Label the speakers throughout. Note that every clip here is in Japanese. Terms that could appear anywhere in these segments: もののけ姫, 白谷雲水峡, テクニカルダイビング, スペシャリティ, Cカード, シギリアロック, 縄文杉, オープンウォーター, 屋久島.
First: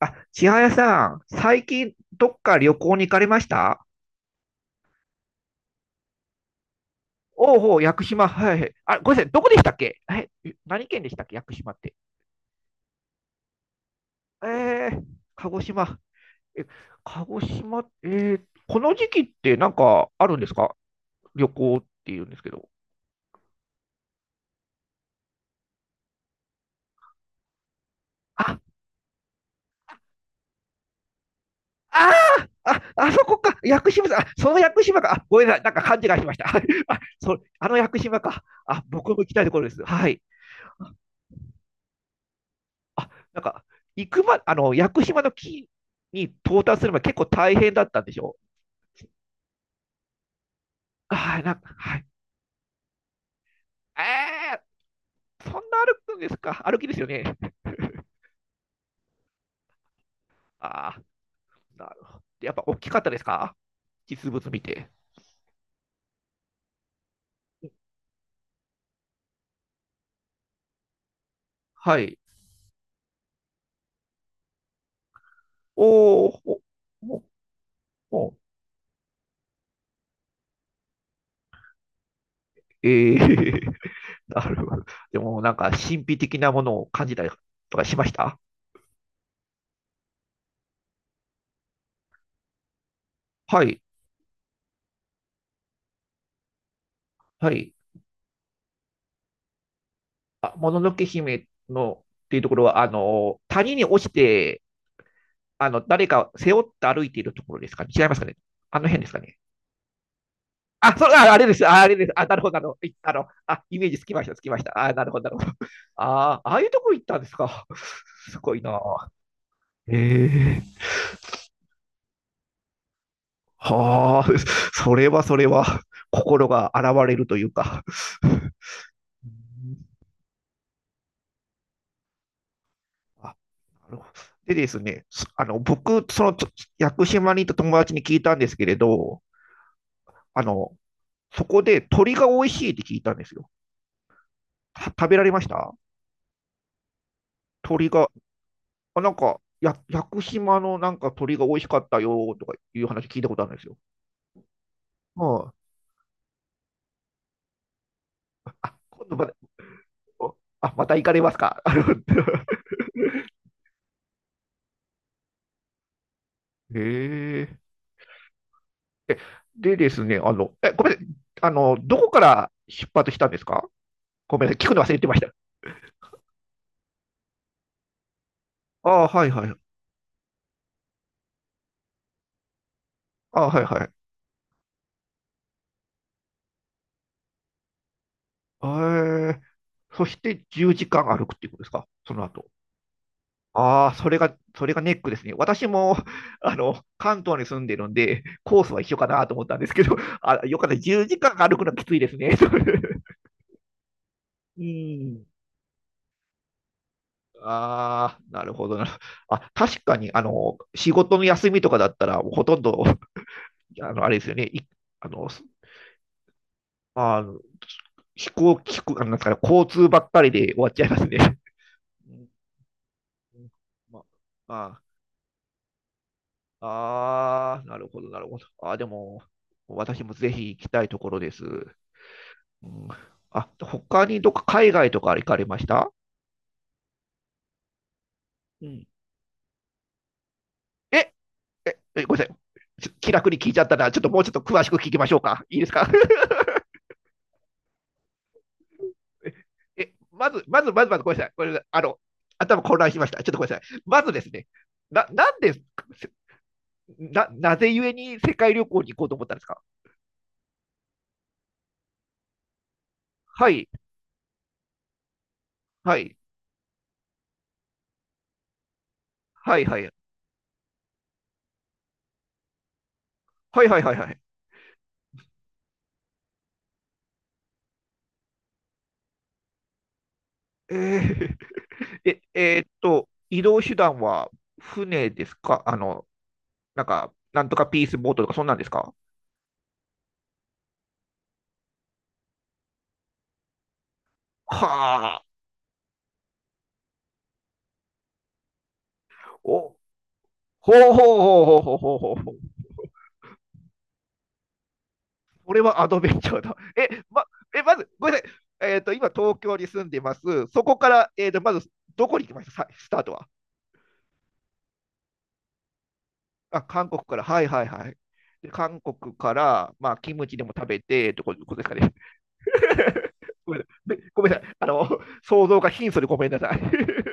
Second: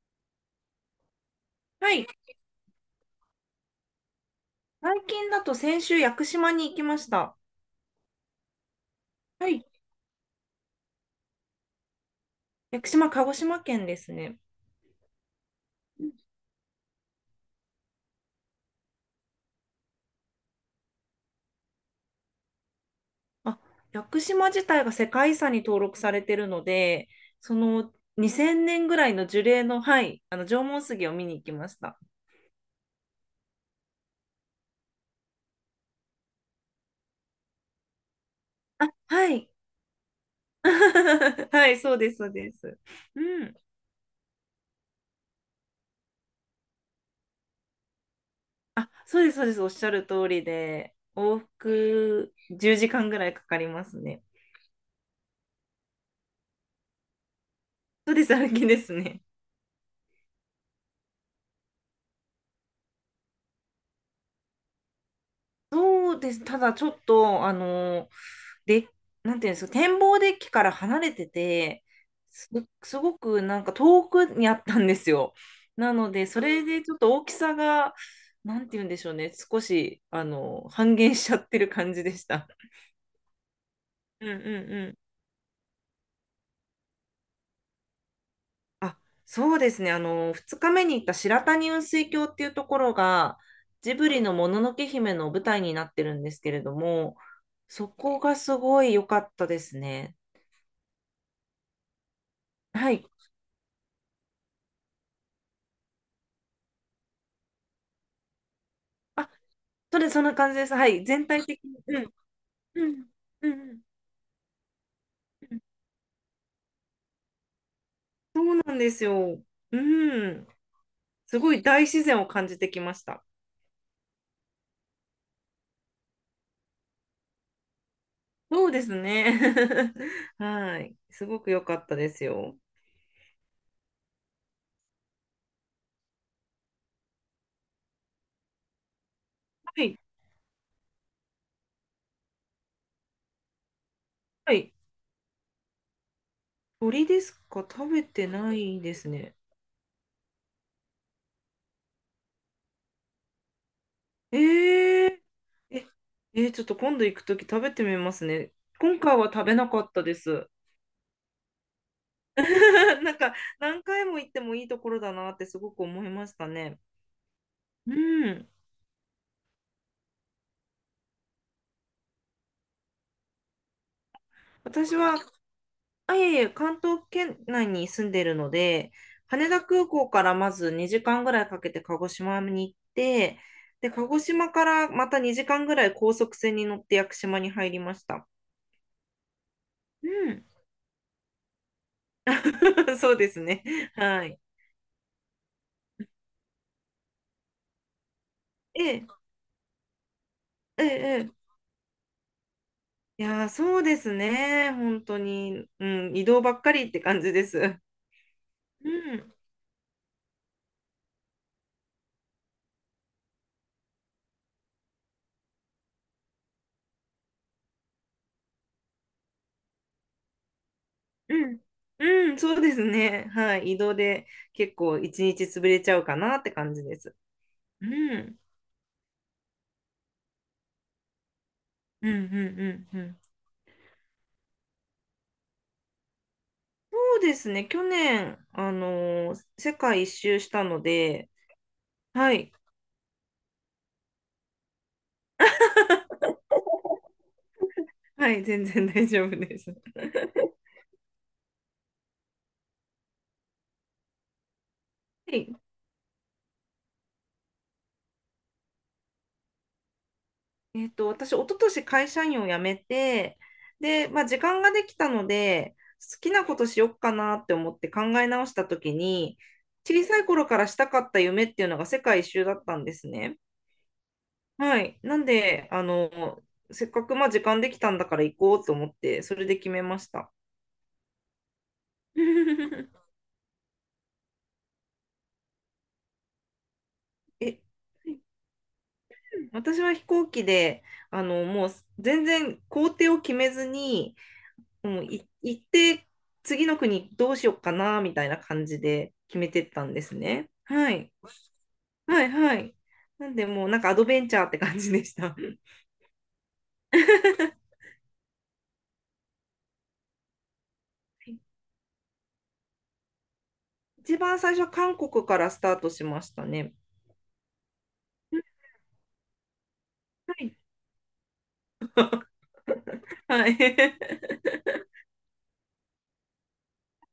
Speaker 1: あ、千早さん、最近
Speaker 2: はい。
Speaker 1: どっか旅行に行かれました？
Speaker 2: 最近だと先週、屋久島に行きました。
Speaker 1: おうおう、屋久島。はいはい。あ、ごめんなさい、どこ
Speaker 2: は
Speaker 1: でし
Speaker 2: い。
Speaker 1: たっけ何県でしたっけ屋久島って。
Speaker 2: 屋久島、鹿児島県ですね。
Speaker 1: えー、鹿児島。え、鹿児島、ー、この時期ってなんかあるんですか、旅行っていうんですけど。
Speaker 2: あ、屋久島自体が世界遺産に登録されてるので、その
Speaker 1: あ、
Speaker 2: 2000年ぐらいの樹齢の、はい、あの縄文杉を見に行きました。
Speaker 1: ああそこか。屋久島さん、あ、その屋久島か。あ、ごめんなさい、なんか勘違いしました。あの屋久島か。あ、
Speaker 2: あ、
Speaker 1: 僕も行
Speaker 2: は
Speaker 1: きたい
Speaker 2: い。
Speaker 1: ところです。はい。
Speaker 2: はい、そうです、そうです。
Speaker 1: あ、
Speaker 2: う
Speaker 1: なん
Speaker 2: ん。
Speaker 1: か、行くま、あの、屋久島の木に到達するまで結構大変だったんでしょ？
Speaker 2: あ、そうです、そうです。おっしゃる通りで、
Speaker 1: は
Speaker 2: 往
Speaker 1: い、なんか、はい。
Speaker 2: 復10時間ぐらいかかりますね。
Speaker 1: えそんな歩くんですか、歩きですよね。
Speaker 2: そうです、歩きですね。
Speaker 1: ああ、なるほど。やっぱ大きかったですか、実物見て。
Speaker 2: そうです。ただちょっと、で、なんていうんですか、展望デッキから離れてて、
Speaker 1: はい。
Speaker 2: す、すごくなんか遠くにあったんですよ。なので、
Speaker 1: おー、
Speaker 2: そ
Speaker 1: ほ、
Speaker 2: れでちょっと
Speaker 1: ほ、
Speaker 2: 大きさが、
Speaker 1: ほ、
Speaker 2: なんていうんでしょうね、少し、半減しちゃってる感じでした。
Speaker 1: ええー、
Speaker 2: うんうん
Speaker 1: なるほ
Speaker 2: う
Speaker 1: ど。
Speaker 2: ん。
Speaker 1: でもなんか神秘的なものを感じたりとかしました？
Speaker 2: あ、そうですね。2日目に行った白谷雲水峡っていうところが、
Speaker 1: はい、
Speaker 2: ジブリのもののけ姫の舞台になってるんですけれども、
Speaker 1: はい。
Speaker 2: そこがすごい良かったですね。
Speaker 1: あ、もののけ姫のっていうところは、あ
Speaker 2: はい。
Speaker 1: の、谷に落ちて、あの、誰か背負って歩いているところですかね、違いますかね、あの辺ですか
Speaker 2: あ、
Speaker 1: ね？
Speaker 2: そんな感じです。はい。全
Speaker 1: ああ
Speaker 2: 体
Speaker 1: れで
Speaker 2: 的
Speaker 1: す。ああ
Speaker 2: に。
Speaker 1: れです。あ、なるほど、
Speaker 2: うん、う
Speaker 1: あ、イ
Speaker 2: ん、
Speaker 1: メージつきました、つきました。あ、なるほど、なるほど。
Speaker 2: うん、
Speaker 1: ああ、ああいうとこ行ったんですか。す
Speaker 2: そ
Speaker 1: ご
Speaker 2: う
Speaker 1: い
Speaker 2: なんです
Speaker 1: な。
Speaker 2: よ。うん。
Speaker 1: ええ、
Speaker 2: すごい大自然を感じてきました。
Speaker 1: はあ、それはそれは、心が洗われるというか。
Speaker 2: そうですね。はい。すごく良かったですよ。
Speaker 1: あ、なるほど。でですね、そあの、僕、その、ちょ屋久島にいた友達に聞いたんですけれど、
Speaker 2: はい。
Speaker 1: あの、そこで鳥が美味しいって聞いたんですよ。
Speaker 2: はい。
Speaker 1: 食べられました？
Speaker 2: 鳥ですか？
Speaker 1: 鳥
Speaker 2: 食べ
Speaker 1: が、
Speaker 2: てないで
Speaker 1: あ、
Speaker 2: す
Speaker 1: なん
Speaker 2: ね。
Speaker 1: か、屋久島のなんか鳥が美味しかったよとかいう話聞いたことあるんですよ。
Speaker 2: えー、
Speaker 1: は
Speaker 2: え、えーちょっと今度行くとき食べてみますね。
Speaker 1: あ。
Speaker 2: 今
Speaker 1: 今度
Speaker 2: 回
Speaker 1: ま
Speaker 2: は
Speaker 1: た、
Speaker 2: 食べなかったです。
Speaker 1: あ、また行かれますか。あの、
Speaker 2: なんか何回も行ってもいいところだなってすごく思いました ね。
Speaker 1: へえ。
Speaker 2: うん。
Speaker 1: えでですね、あの、え、ごめんなさい。あの、どこから出発したんですか？ごめんなさい。聞くの忘
Speaker 2: 私
Speaker 1: れてま
Speaker 2: は
Speaker 1: した。
Speaker 2: あ、いえいえ、関東圏内に住んでるの
Speaker 1: あ
Speaker 2: で、
Speaker 1: あ、はいは
Speaker 2: 羽
Speaker 1: い。
Speaker 2: 田空港からまず2時間ぐらいかけて鹿児島に行って、
Speaker 1: ああ、はいは
Speaker 2: で、鹿
Speaker 1: い。
Speaker 2: 児島からまた2時間ぐらい高速船に乗って屋久島に入りました。
Speaker 1: ええ。そ
Speaker 2: う
Speaker 1: し
Speaker 2: ん。
Speaker 1: て10時間歩くっていうことですか、その後。
Speaker 2: そうですね。
Speaker 1: ああ、それ
Speaker 2: は
Speaker 1: が、
Speaker 2: い。
Speaker 1: それがネックですね。私も、あの、関東に住んでるんで、コースは
Speaker 2: え
Speaker 1: 一緒か
Speaker 2: え、
Speaker 1: なと思ったんですけど、あ、よかった。
Speaker 2: え
Speaker 1: 10時
Speaker 2: え、
Speaker 1: 間
Speaker 2: ええ、
Speaker 1: 歩くのはきついですね。
Speaker 2: いやー、そうです
Speaker 1: う
Speaker 2: ね。本当
Speaker 1: ん。
Speaker 2: に。うん、移動ばっかりって感じ です。
Speaker 1: ああ、なるほどな。
Speaker 2: うん、
Speaker 1: あ、確かに、あの、仕事の休みとかだったら、もうほとんど、あの、あれですよね。い、あの、すあの、飛行機、飛行あのなんですかね、交通ばっかりで終わっちゃいますね。
Speaker 2: うん、
Speaker 1: うん、
Speaker 2: うん、そうですね。
Speaker 1: うん、
Speaker 2: はい。移動
Speaker 1: ま
Speaker 2: で結
Speaker 1: あ
Speaker 2: 構一日潰れちゃうかなって感じです。
Speaker 1: あ、あーな
Speaker 2: う
Speaker 1: るほど、なるほ
Speaker 2: ん。
Speaker 1: ど。あー、でも、私もぜひ行きたいところです。
Speaker 2: うんうん
Speaker 1: うん、
Speaker 2: うんうん。
Speaker 1: あ、他にどっか海外とか行かれました？
Speaker 2: そうですね。去年、
Speaker 1: うん。
Speaker 2: 世界一周したの
Speaker 1: え、
Speaker 2: で、
Speaker 1: え、ごめんな
Speaker 2: は
Speaker 1: さい。
Speaker 2: い。
Speaker 1: ちょ気楽に聞いちゃったな。ちょっともうちょっと詳しく聞きましょうか。いいですか？
Speaker 2: はい、全然大丈夫です。
Speaker 1: え、まず、まず、まず、まず、ごめんなさい。ごめんなさい。あの、頭混乱しました。ちょっとごめんなさい。まずですね、な、な
Speaker 2: は
Speaker 1: んで、
Speaker 2: い。
Speaker 1: せな、なぜゆえに世界旅行に行こうと思ったんですか？
Speaker 2: 私、一昨年会社員を辞めて、
Speaker 1: はい、
Speaker 2: で、まあ、時間ができたので、
Speaker 1: はい、
Speaker 2: 好きなことしよっかなって思って考え直したときに、
Speaker 1: はい、はい、
Speaker 2: 小さい頃からしたかった夢っていうのが世界一周だったんですね。
Speaker 1: はい、はい、はい、はい。
Speaker 2: はい。なんで、せっかくまあ時間できたんだから行こうと思って、それで決めました。
Speaker 1: えー、えーっと、移動手段は船ですか、あの、なんか、なんと
Speaker 2: え
Speaker 1: かピースボートとか、そんなんですか？
Speaker 2: 私は飛行機で、あの、もう全然行程を決めずに、もう
Speaker 1: はあ。
Speaker 2: い行って次の国どうしようかな、みたいな感じで決めて
Speaker 1: お、
Speaker 2: っ
Speaker 1: ほう
Speaker 2: たんですね。
Speaker 1: ほ
Speaker 2: は
Speaker 1: うほうほう
Speaker 2: い。
Speaker 1: ほうほうほうほ
Speaker 2: はい
Speaker 1: う。
Speaker 2: はい。なんでもうなんかアドベンチャーって感じでした。
Speaker 1: これはアドベンチャーだ。え、ま ず、ごめんなさい。えっと、今、東京に住んでます。そこから、えっと、まず、どこに行きました?スタートは。
Speaker 2: 一番最初は韓国からスタートしました
Speaker 1: あ、
Speaker 2: ね。
Speaker 1: 韓国から。はいはいはい。で韓国から、まあ、キム
Speaker 2: は
Speaker 1: チでも
Speaker 2: い。
Speaker 1: 食べて、ってことですかね。
Speaker 2: は
Speaker 1: ごめ
Speaker 2: い。
Speaker 1: んなさい。でごめん なさい。あの、想像が貧相でごめんなさい。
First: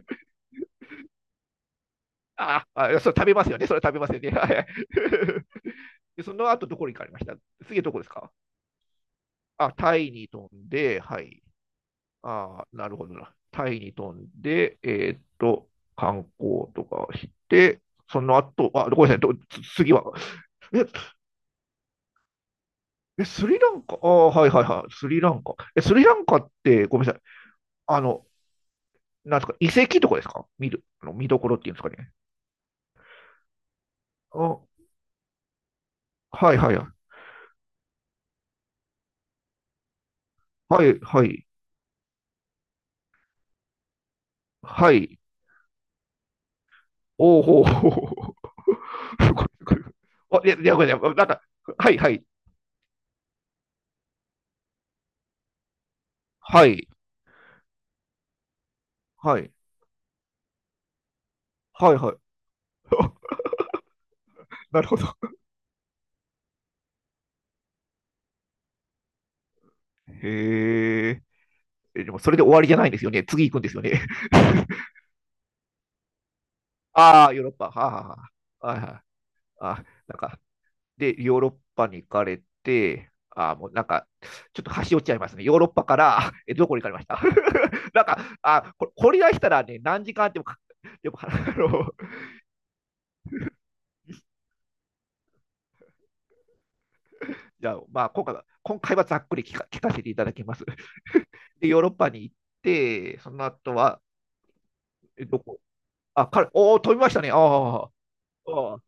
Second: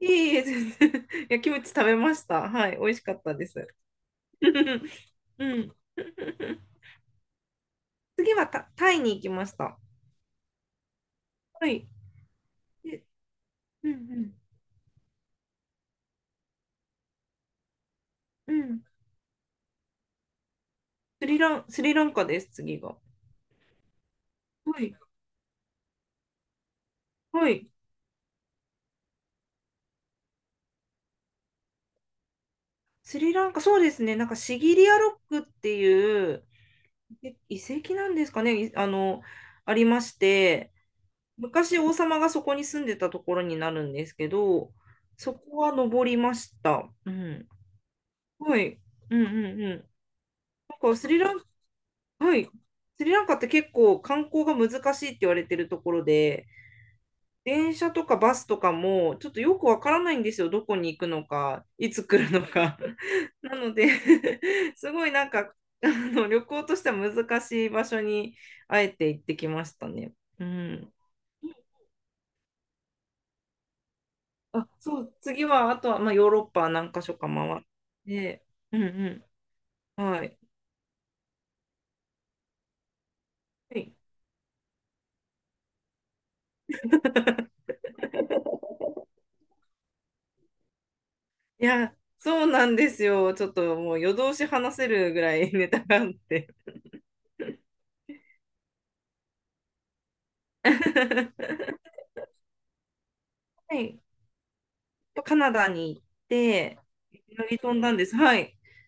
Speaker 2: いえいえ、全然。いや、キムチ食べました。
Speaker 1: あ
Speaker 2: はい。美
Speaker 1: あ、
Speaker 2: 味し
Speaker 1: そ
Speaker 2: か
Speaker 1: れ
Speaker 2: っ
Speaker 1: 食べ
Speaker 2: た
Speaker 1: ま
Speaker 2: で
Speaker 1: すよね。
Speaker 2: す。
Speaker 1: それ食べますよね。はいはい。
Speaker 2: うん。
Speaker 1: でその 後、どこに行かれました？次どこですか？
Speaker 2: 次はタイに行きまし
Speaker 1: あ、
Speaker 2: た。
Speaker 1: タイに飛んで、はい。
Speaker 2: はい。
Speaker 1: ああ、なる
Speaker 2: で
Speaker 1: ほどな。タイ
Speaker 2: う
Speaker 1: に飛ん
Speaker 2: ん
Speaker 1: で、えーっと、観光とかして、その
Speaker 2: うん。う
Speaker 1: 後、
Speaker 2: ん。
Speaker 1: あ、ごめんなさい、次は。え、
Speaker 2: スリランカです、次が。
Speaker 1: スリランカ、ああ、はいはい
Speaker 2: は
Speaker 1: はい、
Speaker 2: い。
Speaker 1: スリランカ。え、スリランカって、ごめんなさい、
Speaker 2: はい。
Speaker 1: あの、なんですか、遺跡とかですか、見る、あの見どころっていうんですかね。
Speaker 2: スリランカ、そうですね。なんかシ
Speaker 1: あ、
Speaker 2: ギリアロックっていう
Speaker 1: はいはい
Speaker 2: 遺跡なんですかね。あの、ありまして、
Speaker 1: はい、はい、
Speaker 2: 昔王様がそこに住んでたところになるんですけど、
Speaker 1: はい。
Speaker 2: そこは登りました。う
Speaker 1: おお、
Speaker 2: ん。
Speaker 1: ほうほうほう、
Speaker 2: はい。うんう
Speaker 1: ごい
Speaker 2: ん
Speaker 1: す
Speaker 2: う
Speaker 1: ご
Speaker 2: ん。
Speaker 1: い。あ、いや、いや、
Speaker 2: な
Speaker 1: ごめん
Speaker 2: んか
Speaker 1: な
Speaker 2: ス
Speaker 1: さい、
Speaker 2: リ
Speaker 1: なん
Speaker 2: ラン、
Speaker 1: か、はいはい、
Speaker 2: はい。スリランカって結構観光が難しいって言われてるところで、
Speaker 1: はい、
Speaker 2: 電車とかバスとかも、ちょっ
Speaker 1: は
Speaker 2: と
Speaker 1: い、
Speaker 2: よくわからないんですよ。どこに行くのか、い
Speaker 1: はい、
Speaker 2: つ
Speaker 1: は
Speaker 2: 来る
Speaker 1: い。
Speaker 2: のか。なので
Speaker 1: なる
Speaker 2: す
Speaker 1: ほど。
Speaker 2: ごいなんか、旅行としては難しい場所に、あえて行ってきましたね。うん。
Speaker 1: へえ。えでもそれで終わりじゃないんですよね。次行くんですよね。
Speaker 2: あ、そう、次は、あとは、まあ、ヨーロッパ何か所か
Speaker 1: ああ、ヨーロッ
Speaker 2: 回っ
Speaker 1: パ。はあ、は
Speaker 2: て、
Speaker 1: あ、は
Speaker 2: う
Speaker 1: い
Speaker 2: ん
Speaker 1: はい。
Speaker 2: う
Speaker 1: あ、
Speaker 2: ん。
Speaker 1: なん
Speaker 2: は
Speaker 1: か、
Speaker 2: い。
Speaker 1: で、ヨーロッパに行かれて、あもう
Speaker 2: は
Speaker 1: なん
Speaker 2: い、
Speaker 1: か、ちょっと端折っちゃいますね。ヨーロッパから、えどこに行かれました？ なんか、あこれ、掘り出したらね、何時間あってもでも、あ
Speaker 2: い
Speaker 1: の、
Speaker 2: や、そうなんですよ。ちょっともう夜通し話せるぐらい ネタがあって。
Speaker 1: じゃあ、まあ、今回は、今回はざっくり聞かせていただきます。で、
Speaker 2: は
Speaker 1: ヨーロッパに行って、その後は、
Speaker 2: い。
Speaker 1: え
Speaker 2: カ
Speaker 1: ど
Speaker 2: ナ
Speaker 1: こ？
Speaker 2: ダに行っ
Speaker 1: あ、お
Speaker 2: て、
Speaker 1: お、飛びましたね。あ
Speaker 2: 乗り飛ん
Speaker 1: ー
Speaker 2: だんです。はい。
Speaker 1: あ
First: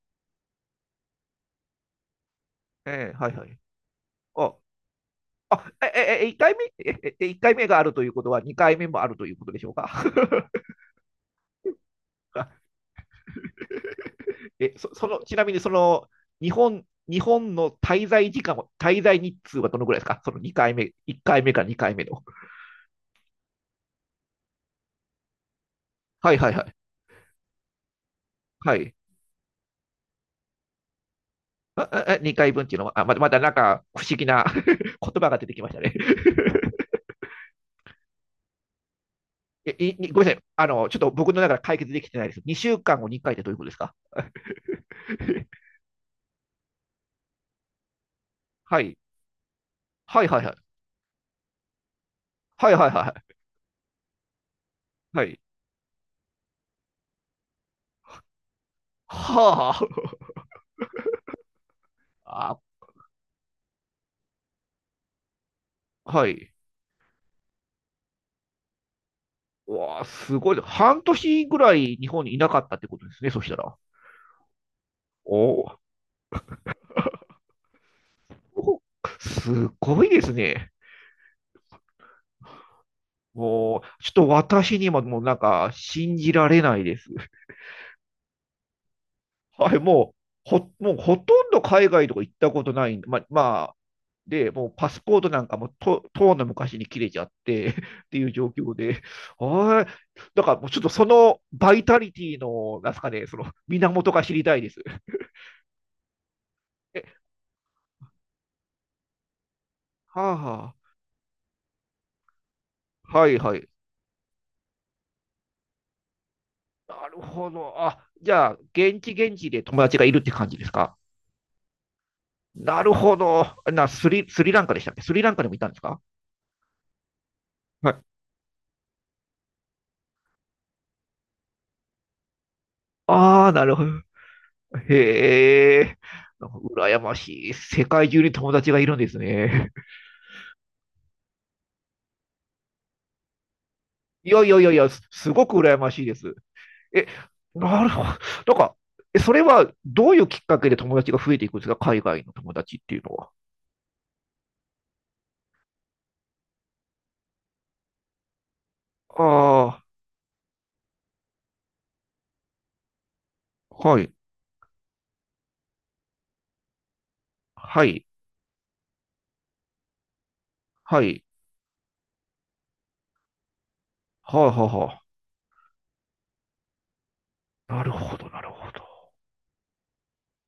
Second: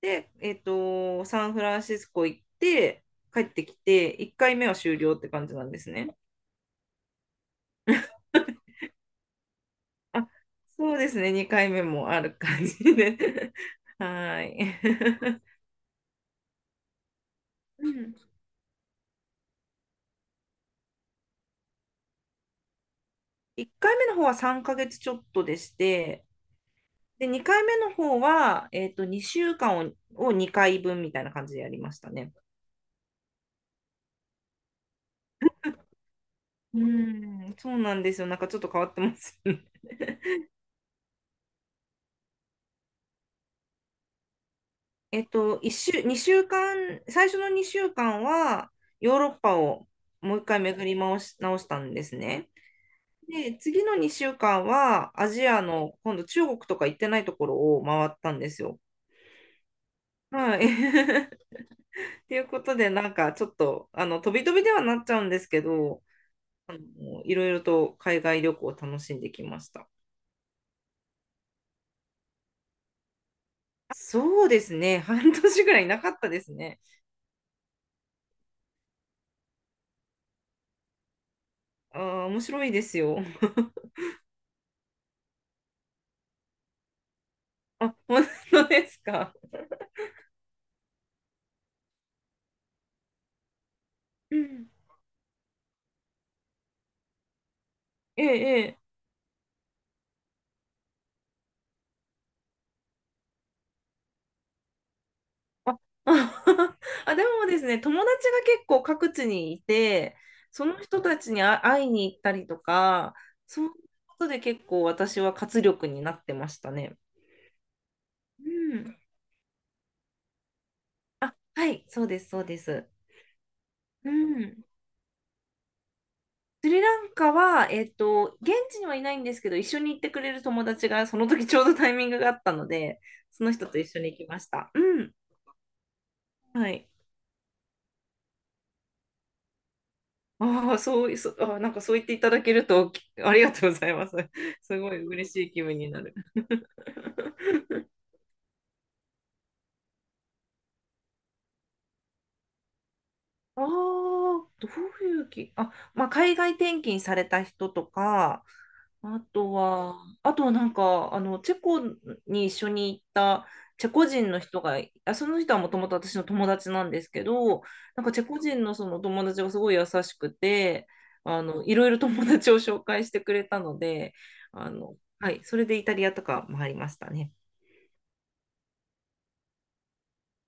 Speaker 2: で、サンフランシスコ行って、
Speaker 1: ええー、はい
Speaker 2: 帰
Speaker 1: は
Speaker 2: っ
Speaker 1: い。
Speaker 2: てきて、1
Speaker 1: あ、
Speaker 2: 回目は終了って感じなんですね。
Speaker 1: 1回目、一回目があるということは、2回目もあるということでしょうか。
Speaker 2: あ、そうですね、2回目もある感じで。はー
Speaker 1: え、その、
Speaker 2: い。
Speaker 1: ちなみにその、日本の
Speaker 2: うん、
Speaker 1: 滞在日数はどのぐらいですか、その2回目、1回目か2回目の。
Speaker 2: 1回目の方は3ヶ月ちょっとでして、
Speaker 1: はいはいはい。
Speaker 2: で、2回目の方は、
Speaker 1: はい。
Speaker 2: 2週間を、2回分みたいな感じでやりましたね。
Speaker 1: 2回分っていうのは、あ、まだなんか不思議な、 言葉が出てきましたね。
Speaker 2: うん、そうなんですよ。なんかちょっと変わってますよね。
Speaker 1: え、ごめんなさい。あの、ちょっと僕の中で解決できてないです。2週間を2回ってどういうことですか？
Speaker 2: 2週間、最初の2週間は
Speaker 1: はい。
Speaker 2: ヨーロッパを
Speaker 1: はい
Speaker 2: もう
Speaker 1: はい
Speaker 2: 一
Speaker 1: はい。
Speaker 2: 回巡り回し、直したんですね。
Speaker 1: はいはいは
Speaker 2: で、次の2週間は
Speaker 1: い。は
Speaker 2: ア
Speaker 1: い。
Speaker 2: ジアの今度中国とか行ってないところを回ったんですよ。
Speaker 1: は
Speaker 2: はい。っていう
Speaker 1: あ。あ
Speaker 2: こ
Speaker 1: ー、
Speaker 2: とで、なんかちょっと、飛び飛びではなっちゃうんですけど、
Speaker 1: はい。
Speaker 2: いろいろと海外旅行を楽しんできまし
Speaker 1: う
Speaker 2: た。
Speaker 1: わあ、すごい。半年ぐらい日本にいなかったってことですね、そしたら。
Speaker 2: そうですね。半
Speaker 1: お
Speaker 2: 年ぐ
Speaker 1: ー、
Speaker 2: らいなかったですね。
Speaker 1: お、すごいですね。
Speaker 2: ああ、面白いですよ。
Speaker 1: も う、ちょっと私にももうなんか信じられないです。
Speaker 2: あ、本当ですか？
Speaker 1: はい、もうほとんど海外とか行ったことないんで、まあ、まあ、
Speaker 2: う
Speaker 1: で、も
Speaker 2: ん、
Speaker 1: うパスポートなんかとうの昔に切れちゃって、 って
Speaker 2: え
Speaker 1: い
Speaker 2: え、
Speaker 1: う状
Speaker 2: え
Speaker 1: 況
Speaker 2: え。
Speaker 1: で、はい、だからもうちょっとそのバイタリティの、なんすかね、その源が知りたいです。え、
Speaker 2: あ、でもですね、友達が結構各地にいて、
Speaker 1: はあ、
Speaker 2: そ
Speaker 1: は
Speaker 2: の人たちに会いに行ったりとか、
Speaker 1: あ、はいは
Speaker 2: そう
Speaker 1: い。
Speaker 2: いうことで結構私は活力になってましたね。
Speaker 1: なるほど。あ、じゃあ、
Speaker 2: うん。
Speaker 1: 現地現地で友達がいるって感じですか。
Speaker 2: あ、はい、そうです、そうで
Speaker 1: な
Speaker 2: す。
Speaker 1: るほど。な、ス
Speaker 2: う
Speaker 1: リ、スリラ
Speaker 2: ん。
Speaker 1: ンカでしたっけ、スリランカでもいたんですか？
Speaker 2: スリランカは、
Speaker 1: はい。
Speaker 2: 現地にはいないんですけど、一緒に行ってくれる友達が、その時ちょうどタイミングがあったので、そ
Speaker 1: ああ、
Speaker 2: の
Speaker 1: な
Speaker 2: 人
Speaker 1: る
Speaker 2: と
Speaker 1: ほ
Speaker 2: 一
Speaker 1: ど。
Speaker 2: 緒に行きました。うん。
Speaker 1: へえ。なんか
Speaker 2: はい。
Speaker 1: 羨ましい。世界中に友達がいるんですね。
Speaker 2: ああ、そうい、そ、あ、なんかそう言っていただけると、ありがとうございます。
Speaker 1: い やいやいやい
Speaker 2: す
Speaker 1: や、
Speaker 2: ごい嬉
Speaker 1: す
Speaker 2: し
Speaker 1: ご
Speaker 2: い
Speaker 1: く
Speaker 2: 気
Speaker 1: 羨
Speaker 2: 分
Speaker 1: ま
Speaker 2: にな
Speaker 1: しいで
Speaker 2: る。
Speaker 1: す。え、なるほど。なんか、えそれはどういうきっかけで友達が増えていくんですか、海外の友達っていうのは。
Speaker 2: ああ、どういうき、あ、まあ、海外転勤された人とか、あと
Speaker 1: ああ、
Speaker 2: は、あとはなんか、チェコに一緒に行ったチェ
Speaker 1: は
Speaker 2: コ
Speaker 1: い。
Speaker 2: 人の人が、あ、その人はもともと私の友達なんですけど、
Speaker 1: は
Speaker 2: な
Speaker 1: い。
Speaker 2: んかチェコ人のその友達がすごい優しくて、
Speaker 1: はい。
Speaker 2: いろいろ友達を紹介してくれたので、
Speaker 1: はあ、はあ、は
Speaker 2: はい、それでイタリアとか回りましたね。
Speaker 1: あ。なるほど、なるほど。